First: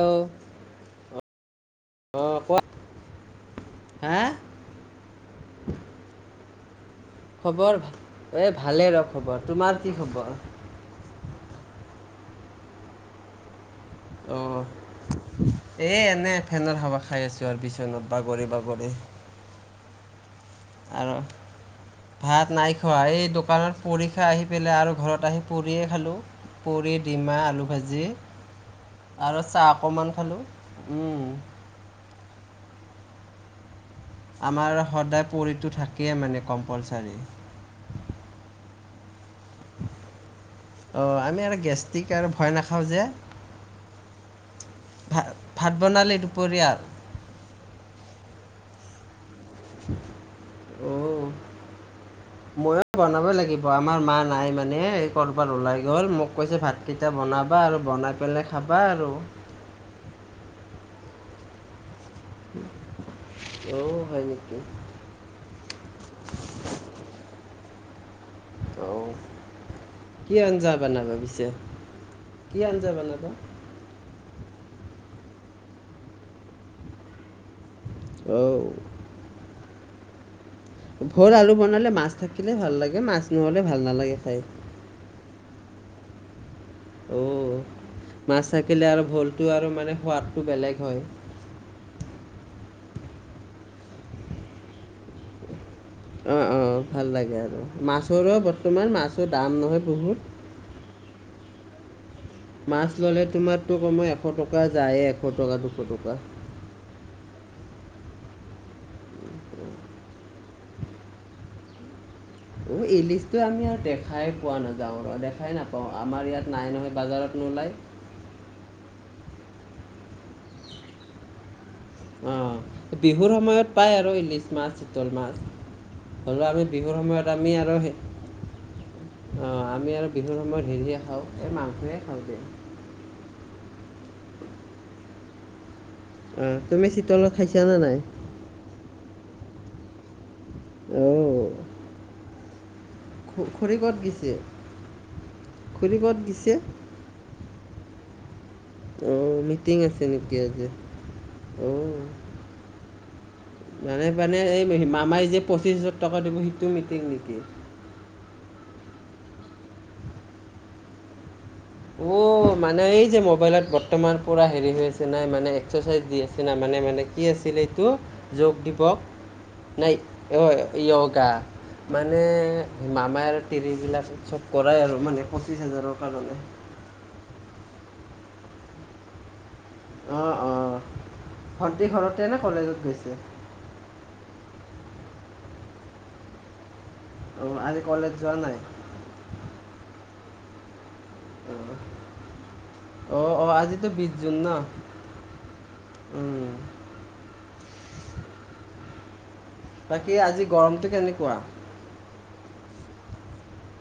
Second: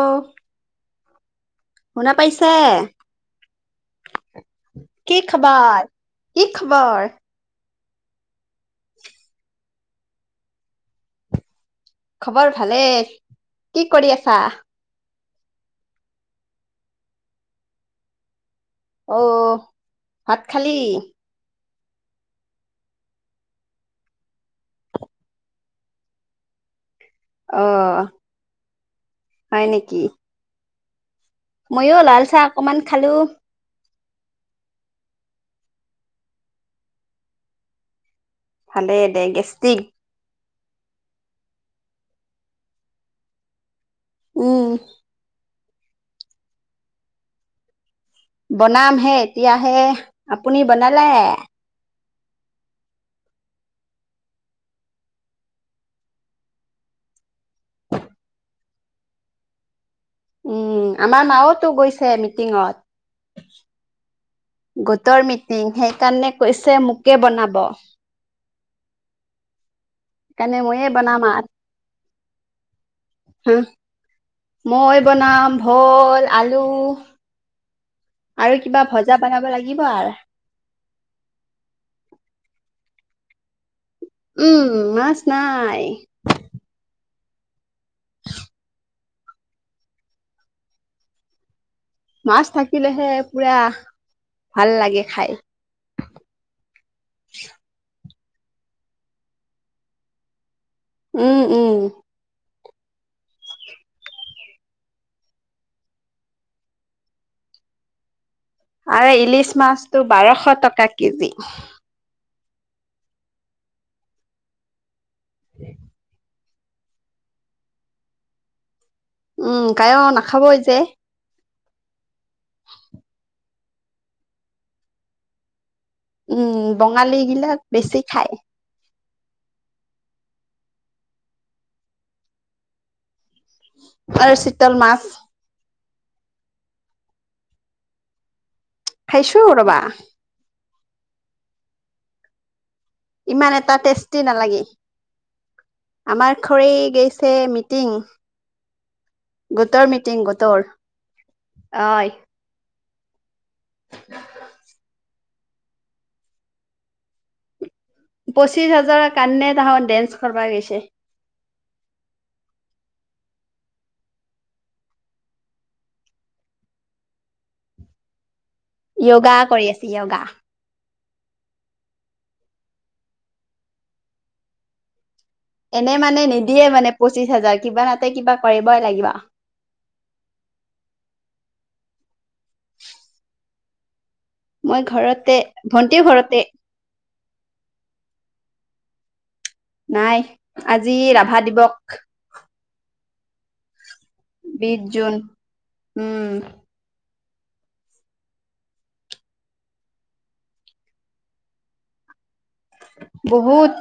অহ অ' ', শুনা অ পাইছে? কোৱা। হা? কি খবৰ- কি খবৰ? খবৰ, এই ভালেই ৰ খবৰ। তোমাৰ কি খবৰ? খবৰ ভালেই। কি কৰি আছা? অ', এই এনে, ফেনৰ হাৱা খাই আছো আৰু বিছনাত বাগৰি- বাগৰি। অ' হাত। খালি। আৰু ভাত নাই খোৱা। এই দোকানত পুৰি খাই আহি পেলাই আৰু ঘৰত আহি পুৰিয়ে খালোঁ। পুৰি ডিমা, আলু অ' ভাজি আৰু চাহ অকণমান খালোঁ। উম', মইও লাল চাহ অকমান খালোঁ। আমাৰ সদায় পুৰিটো থাকেই মানে কম্পালচাৰী। ভালেই দে, গেষ্টিক অ', আমি আৰু গেষ্টিক আৰু ভয় নাখাওঁ যে। উম। ভ ভাত বনালে দুপৰীয়াৰ? বনাম হে। তেতিয়াহে, আপুনি বনালে? অ', ময়ো বনাবই লাগিব আমাৰ মা নাই মানে এই কৰ'বাত ওলাই গ'ল মোক কৈছে ভাতকেইটা বনাবা আৰু বনাই পেলাই খাবা আৰু। উম, আমাৰ মাওতো গৈছে মিটিঙত অ' হয় নেকি গোটৰ মিটিং সেইকাৰণে কৈছে মোকে বনাব অ', কি সেইকাৰণে আঞ্জা ময়ে বনাবা বনাম পিছে? কিয় হ যাব নাব আৰ। মই বনাম ভোল, আলু আৰু অ' কিবা ভজা বনাব লাগিব আৰ ভোল আলু বনালে মাছ থাকিলে ভাল লাগে মাছ নহলে ভাল নালাগে। খাই উম, মাছ নাই। অ', মাছ থাকিলে আৰু ভোলটো আৰু মানে সোৱাদটো বেলেগ হয়। মাছ থাকিলেহে পুৰা ভাল লাগে খাই। ওচৰোৱা বৰ্তমান মাছৰ দাম নহয় বহুত। উম, উম। মাছ ল'লে তোমাৰতটো কমই এশ টকা যায়ে এশ টকা দুশ টকা। আৰু ইলিচ মাছটো বাৰশ টকা কেজি। অ', ইলিচটো আমি আৰু দেখাই পোৱা নাযাওঁ। দেখাই নাপাওঁ আমাৰ ইয়াত নাই নহয় বাজাৰত নোলায়। উম কাই ন, খাবই যে। অ বিহুৰ সময়ত পায়াৰ ইলিছ মছ চিতল মাছ। হ'লেও উম আমি বিহুৰ সময়ত বঙালীগিলাক বেছি খায়। অ আমি আৰু বিহুৰ সময়ত হেৰিয়ে খাওঁ এই মাংস এ খাওঁগে। আৰু চিতল মাছ আহ তুমি চিতলত খাইছা নে নাই? খাইছো ৰবা। অ। ইমান এটা টেষ্টি নালাগে খুৰী ক'ত আমাৰ খৰি গৈছে ম, টিং। অ মিটিং আছে নেকি গোটৰ। আজি অ। অই, মানে মানে এই মামাই যে পচিশ হাজাৰ টকা দিব সেইটো মিটিং নেকি? পঁচিশ হাজাৰৰ কাৰণে তাহত ডেন্স কৰবা গেছে। অ মানে এই যে মোবাইলত বৰ্তমান পুৰা হেৰি হৈ আছে না মানে এক্সাৰচাইজ দি আছে না। মানে মানে কি আছিলে এইটো? যোগ দিৱস য়োগা কৰি আছে নাই য়োগা। অ য়োগ। কা মানে মামাই আৰু তিৰিবিলাক চব কৰাই আৰু মানে পঁচিছ হাজাৰৰ এনে মানে কাৰণে নিদিয়ে মানে পঁচিশ হাজাৰ কিবা এটা কিবা কৰিবই লাগিব। অ অ ভণ্টি ঘৰতে নে কলেজত গৈছে? মই ঘৰতে ভণ্টিও ঘৰতে। অ আজি কলেজ যোৱা নাই? নাই আজ আজি ৰাভা দিৱস। অ অ আজি বিশ জুন ন, বিশ জুন উম। বাকী আজি গৰমটো কেনেকুৱা? বহুত।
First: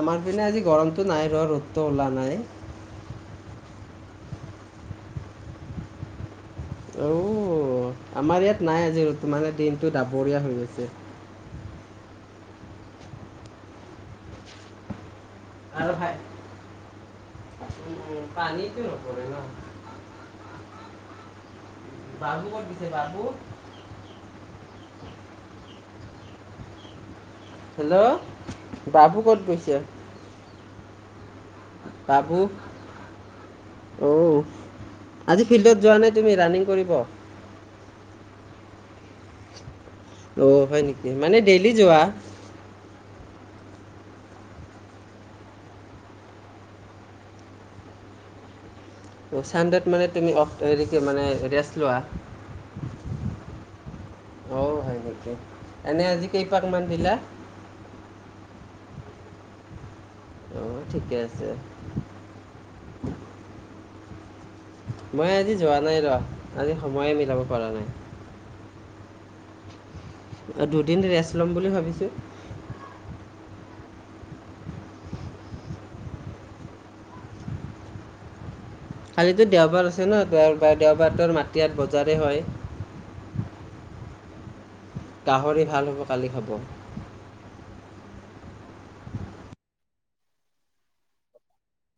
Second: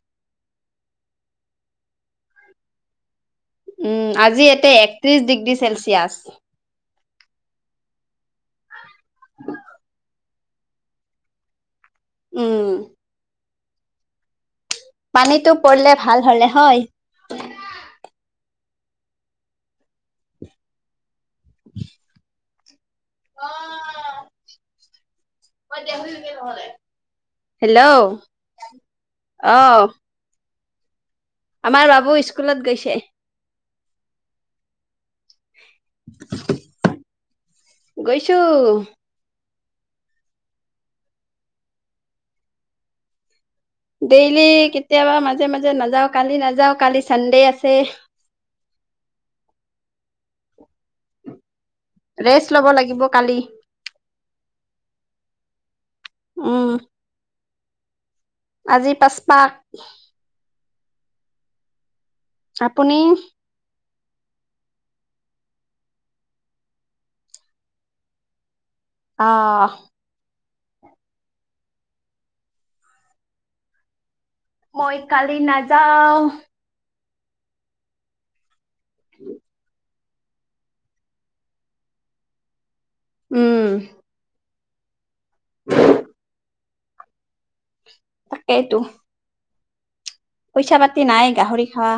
আমাৰ পিনে আজি গৰমটো নাই বাৰু ৰ'দটো ওলা নাই। উম আজি এতে একত্ৰিশ ডিগ্ৰী চেলচিয়াছ। অও আমাৰ ইয়াত নাই আজি। মানে দিনটো ডাবৰীয়া হৈছে। হৈছে। উম। [unintelligible] পানীটো আৰু পৰলে, ভাই ভাল হ'লে হয়। উম, [unintelligible] বাবু ক'ত গৈছে বাবু? [unintelligible] হেল্ল'! অ বাবু ক'ত গৈছে? আমাৰ বাবু স্কুলত গৈছে। অও। আজি ফিল্ডত যোৱা নাই, তুমি ৰানিং কৰিব? গৈছো অ' হয় নেকি, মানে ডেইলি যোৱা? ডেইলি কেতিয়াবা মাজে-মাজে নাযাও। কালি নাযাও, কালি চানডে আছে। অ' চানডেত মানে তুমি অফ হেৰি কি মানে ৰেষ্ট লোৱা? ৰেষ্ট লব লাগিব কালি। অ' হয় নেকি। এনে আজি কেইপাক মান উম দিলা? আজি পাঁচপাক। অঁ, ঠিকে আছে। আপুনি? মই আজি যোৱা নাই ৰহ, আজি সময়ে মিলাব পাৰা নাই। অহ। দুদিন ৰেচ ল'ম বুলি ভাবিছো। মই কালি নাযাওঁ। কালিতো দেওবাৰ আছ [unintelligible] ন দেওবাৰ, দেওবাৰটোৰ মাটি ইয়াত বজাৰেই হয়। উম। গাহৰি ভাল হ'ব কালি খাব। তাকেইতো। পইচা পাতি নাই, গাহৰি খাৱা।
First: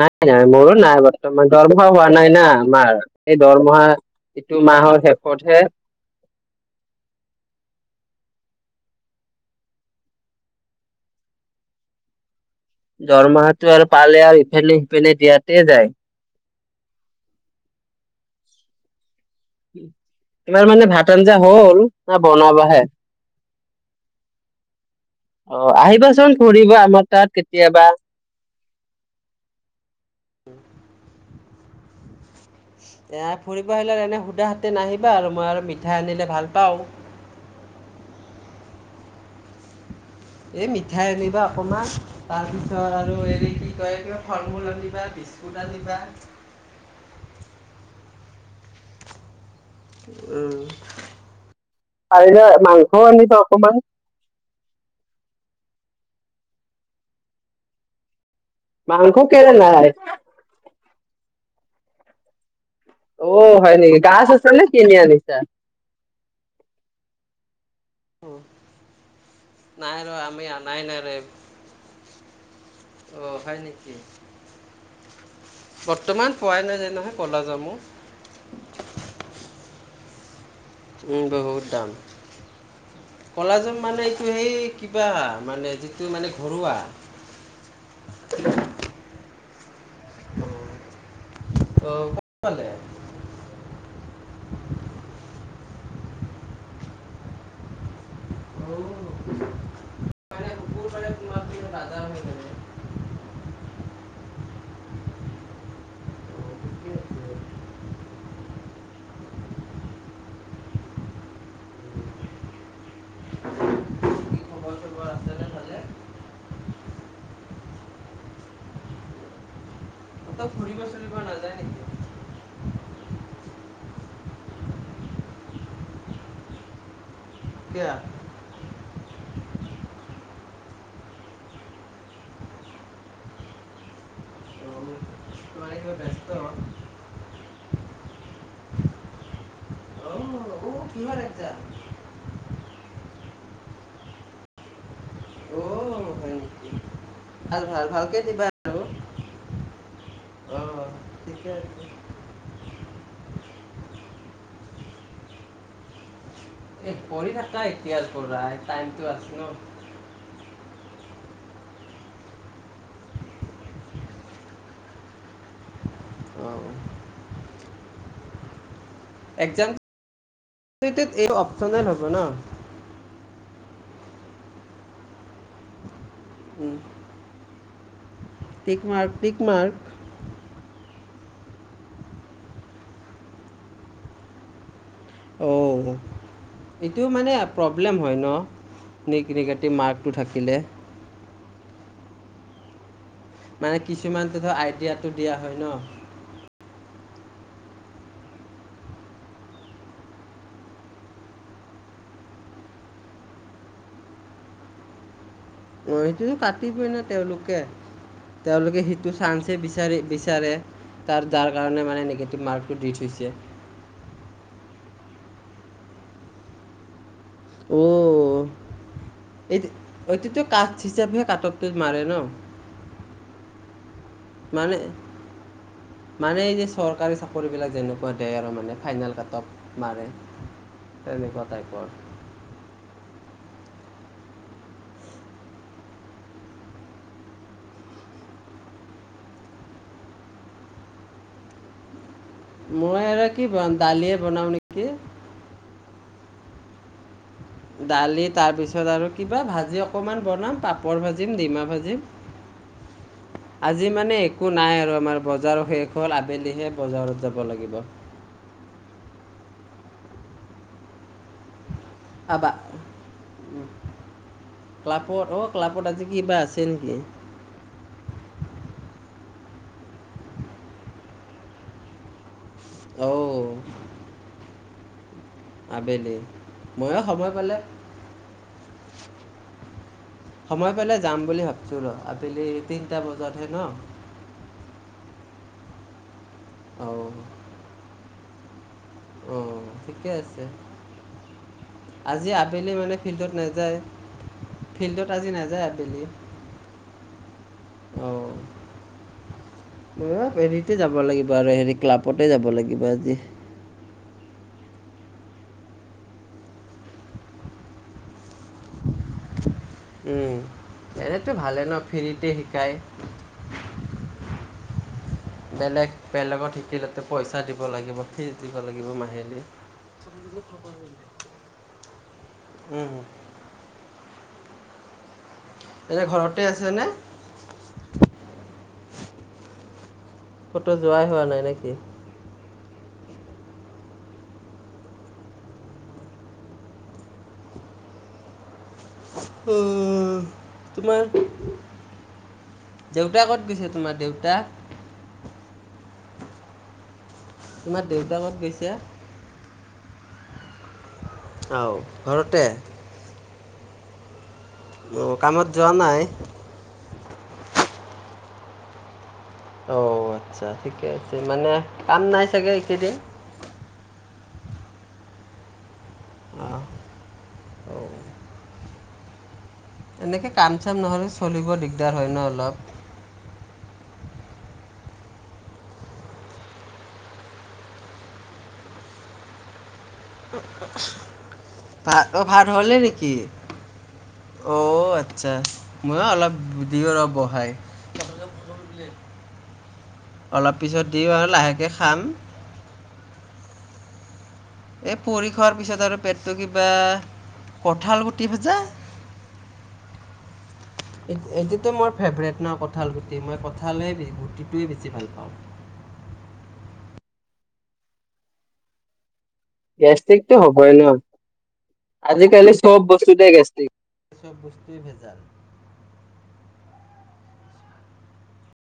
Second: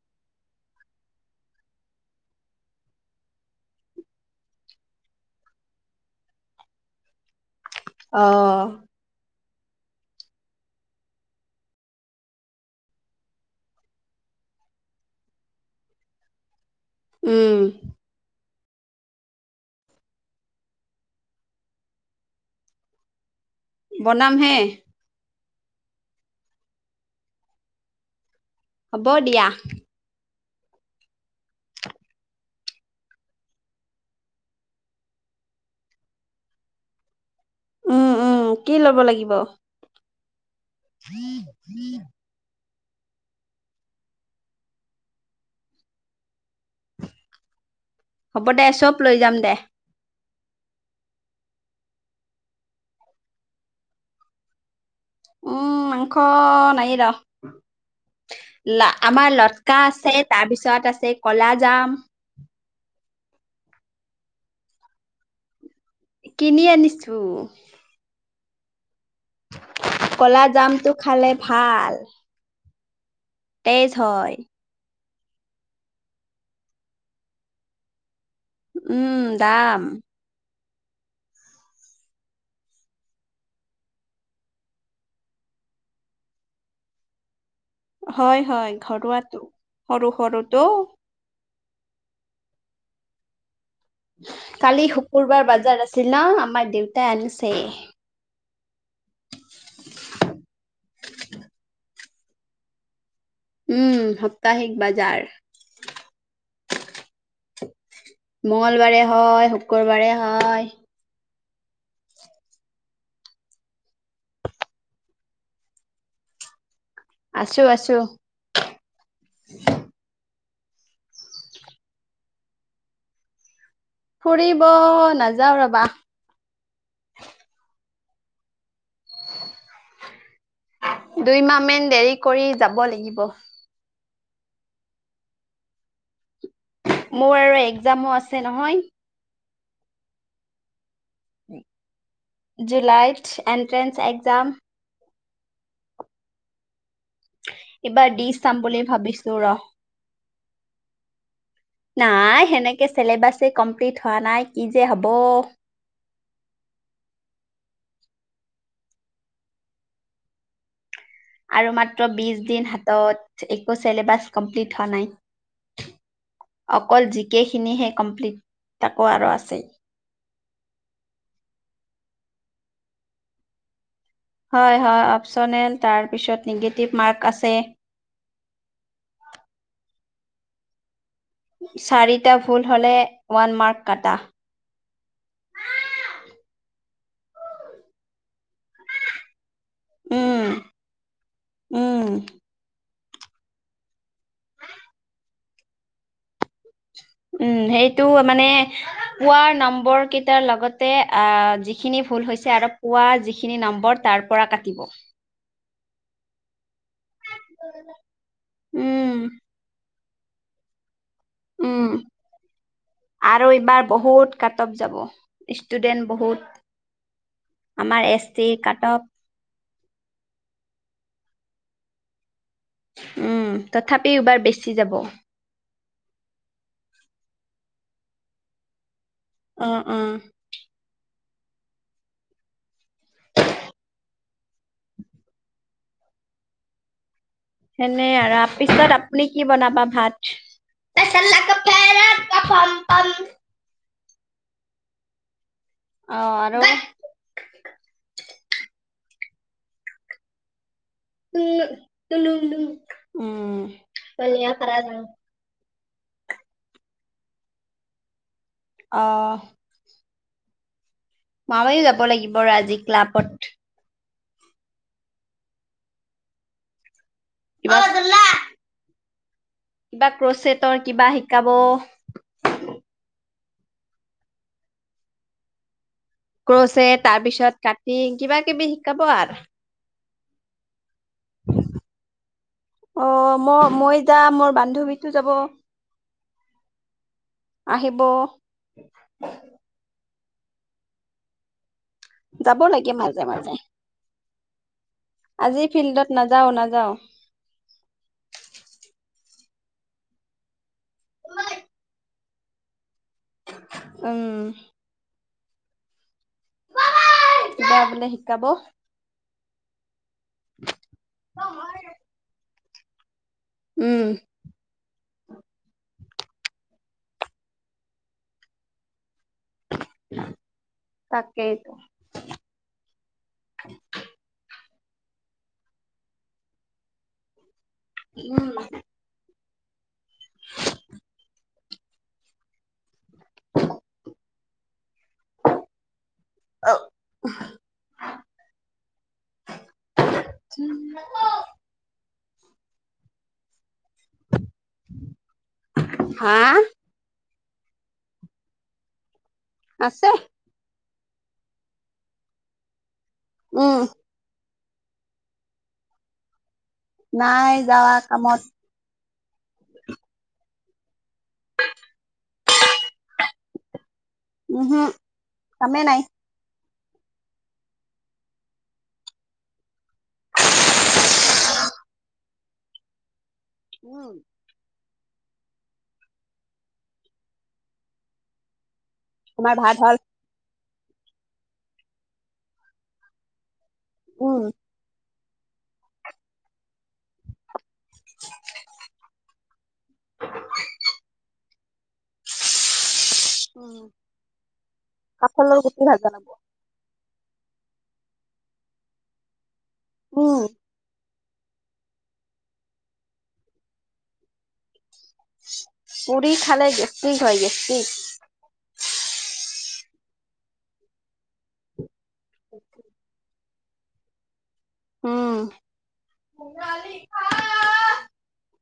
নাই-নাই মোৰো নাই বৰ্তমান, দৰমহা হোৱা নাই না আমাৰ। এই দৰমহা ইটো মাহৰ শেষতহে। অ। দৰমাহাটো আৰু পালে আৰু ইফেলে-সিফেলে দিয়াতে যায়। উম। তোমাৰ মানে ভাত আঞ্জা হ'ল। নে বনাবাহে? বনাম হে। অ, আহিবাচোন ফুৰিব আমাৰ তাত কেতিয়াবা। হ'ব দিয়া। দেয়া ফুৰিব আহিলে এনেই সুধা হাতে নাহিবা আৰু মই আৰু মিঠাই আনিলে ভাল পাওঁ। উম উম, কি ল'ব লাগিব? এ মিঠাই আনিবা অকমান তাৰপিছ আৰু হেৰি কি কয় ফল-মূল আনিবা, বিস্কুট আনিবা। হ'ব দে চব লৈ যাম দে। উম মাংস আনিবা অকনমান। উম মাংস নাইৰ। ল মাংস আমাৰ কেলে লটকা নাই আছে তাৰপিছত আছে কলা যাম। অঁ, হয় নেকি গাছ আছ নে কিনি আনিছা? কিনি আনিছো। নাই ৰ কলা আমি আনাই জামটো নাই ৰে খালে ভাল। অ হয় তেজ নেকি হয়। বৰ্তমান পোৱাই নাই নাযায় নহয় ক'লা যামো। উম, দাম বহুত দাম কলাজামো মানে এইটো সেই কিবা মানে যিটো মানে ঘৰুৱা। হয়, হয়, ঘৰুৱাটো। সৰু সৰুতো। অঁ, ক'ত-পালে? কালি শুকুৰবাৰ বজাৰ আছিল ন আমাৰ দেউতাই আনিছে। অঁ। মা [inaudible] হত আজাৰ হয় মানে উম সাপ্তাহিক বজাৰ কি মংগলবাৰে হয়, শুক্ৰবাৰে হয় খবৰ চবৰ আছেনে ভালে? আছোঁ আছোঁ [unintelligible] ক'তো ফুৰিব চুৰিব নাযায় নেকি? ফুৰিব নাযাওঁ ৰবা [inaudible] [unintelligible] দুইমাহ মেন দেৰি কৰি যাব লাগিব। অ', মানে কিবা ব্যস্ত? অ', মোৰ আৰু একজামো আছে নহয় [unintelligible] [inaudible] জুলাইত এণ্ট্ৰেন্স একজাম অ', হয় নেকি? ভাল ভাল এইবাৰ ভালকে দি চাম বুলি ভাবিছো ৰহ অঁ ঠিকে আছে। নাই সেনেকৈে চিলেবাছে কমপ্লিট হোৱা নাই কি যে হব পঢ়ি থাকা এতিয়াৰ পৰাই টাইমটো আছ ন আৰু মাত্ৰ বিশ দিন হাতত একো চিলেবাছক কমপ্লিট হোৱা নাই অ', অকল জি কে খিনিহে কমপ্লিত তাকো আৰু আছেই তিত এই অপচনেল হ'ব ন হয় হয় অপচনেল তাৰ তাৰপিছত নিগেটিভ মাৰ্ক আছে টিকমাৰ্ক টিকমাৰ্ক? চাৰিটা ভুল হ'লে ওৱান মাৰ্ক কাটা অ', এইটো মানে প্ৰব্লেম হয় ন? নি মাৰ্কটো উম থাকিলে উম মানে কিছুমানটো ধৰা আইটিয়াটো দিয়া হয় ন উম সেইটো মানে পোৱাৰ নম্বৰ কেইটা লগতে আহ যিখিনি ভুল হৈছে আৰু পোৱা যিখিনি নম্বৰ তাৰ পৰা কাটিব মইটো কাট কাটি পিনে তেওঁলোকে তেওঁলোকে সেইটো উম চান্সহে বিচাৰে বি বিচাৰে তাৰ যাৰ উম কাৰণে মানে নিগেটিভ মাৰ্কটো দি থৈছে আৰু এইবাৰ বহুত কাট অফ যাব ষ্টুডেণ্ট বহুত আমাৰ এছ অহ টি কাট অফ এইতি ঐটিতো কাট হিচাপেহে কাট্অফ টো মাৰে ন উম তথা তথাপিও এইবাৰ বেছি মানে যাব মানে এই যে চৰকাৰী চাকৰি বিলাক যেনেকুৱা দে আৰু মানে ফাইনেল কাট্অফ অ মাৰে তেনেকুৱা টাইপৰ এনে আৰু আ পিছত আপুনি কি বনাবা ভাত? [inaudible] [unintelligible] মই আৰু কি বনাম দালিয়ে বনাওঁ নেকি অ আৰু দালি তাৰপিছত আৰু কিবা ভাজি অকমান বনাম পাপ পাপৰ ভাজিম ডিমা তুলুং ভাজিম তুলুং উম। আজি মানে একো পলিয়া নাই খাৰাং আৰু আমাৰ বজাৰ শেষ অকল আবেলিহে বজাৰত যাব লাগিব অ মামা কি যাব যাব লাগিব আৰু আজি ক্লাবত ক্লাপত অ ক্লাপত আজি কিবা আছে নেকি কিবা অ দৌল দা কিবা ক্ৰচেটৰ কিবা শিকাব অঔ ক্ৰচে ময়ো তাৰ সময় পালে পিছত কাটি কিবা কিবি শিকাব আৰু সময় পালে যাম বুলি ভাবিছোঁ ৰ আবেলি তিনিটা বজাতহে ন টো যাব আহিব অ ঠি ঠিকে আছে আজি যাব আবেলি লাগে মানে মাজে ফিল্ডত মাজে নেযায় আজি ফিল্ডত নাযাওঁ নাযাওঁ অঁ [unintelligible] তে যাব লাগিব আৰু হেৰি ক্লাব অতে যাব লাগিব আজি উম কিবা বোলে শিকাব? উম, এনেতো ভালে ন ফ্ৰীতে শিকায়। উম বেলেগ বেলেগত শিকিলেতে পইচা দিব লাগিব, ফিচ দিব লাগিব মাহে তাকেইতো উম এনে ঘৰতে আছেনে? উম কটো যোৱাই হোৱা নাই নেকি? [unintelligible] অহ তোমাৰ দেউতা কত গৈছে তোমাৰ দেউতা? হা? তোমাৰ দেউতা কত গৈছে? আছে আও ঘৰতে উম অঁ কামত যোৱা নাই? নাই যাৱা কামত। অঁ আচ্ছা ঠিকে আছে, মানে কাম নাই চাগে এইকেইদিন। উহুম, কামে নাই। অঁ অঁও এনেকে কাম-চাম নহলে চলিব দিগদাৰ হয় ন অলপ। উম তোমাৰ ভাত হল? ভাত, অ ভাত হ'লে নেকি? উম অঁ আচ্ছা ময়ো অলপ দিওঁ ৰ বহাই। অলপ পিছত দিওঁ আৰু, লাহেকে খাম। উম এ পুৰি খোৱাৰ কাঠলৰ গুটি পিছত আৰু ভাজা পেটটো লাগিব কিবা, কঠাল গুট [unintelligible] উম এ-এইটোতো মই ফেভৰেট ন কঠাল গুটি, মই কঁঠালেই ব গুটিটোৱেই বেছি ভাল পাওঁ। পুৰি খালে গেছটিক হয় গেছটিক। গেছট্ৰিকটো হ'বই ন আজিকালি চব বস্তুতে গেছট্ৰিক। চব বস্তু ভেজাল উম [unintelligible]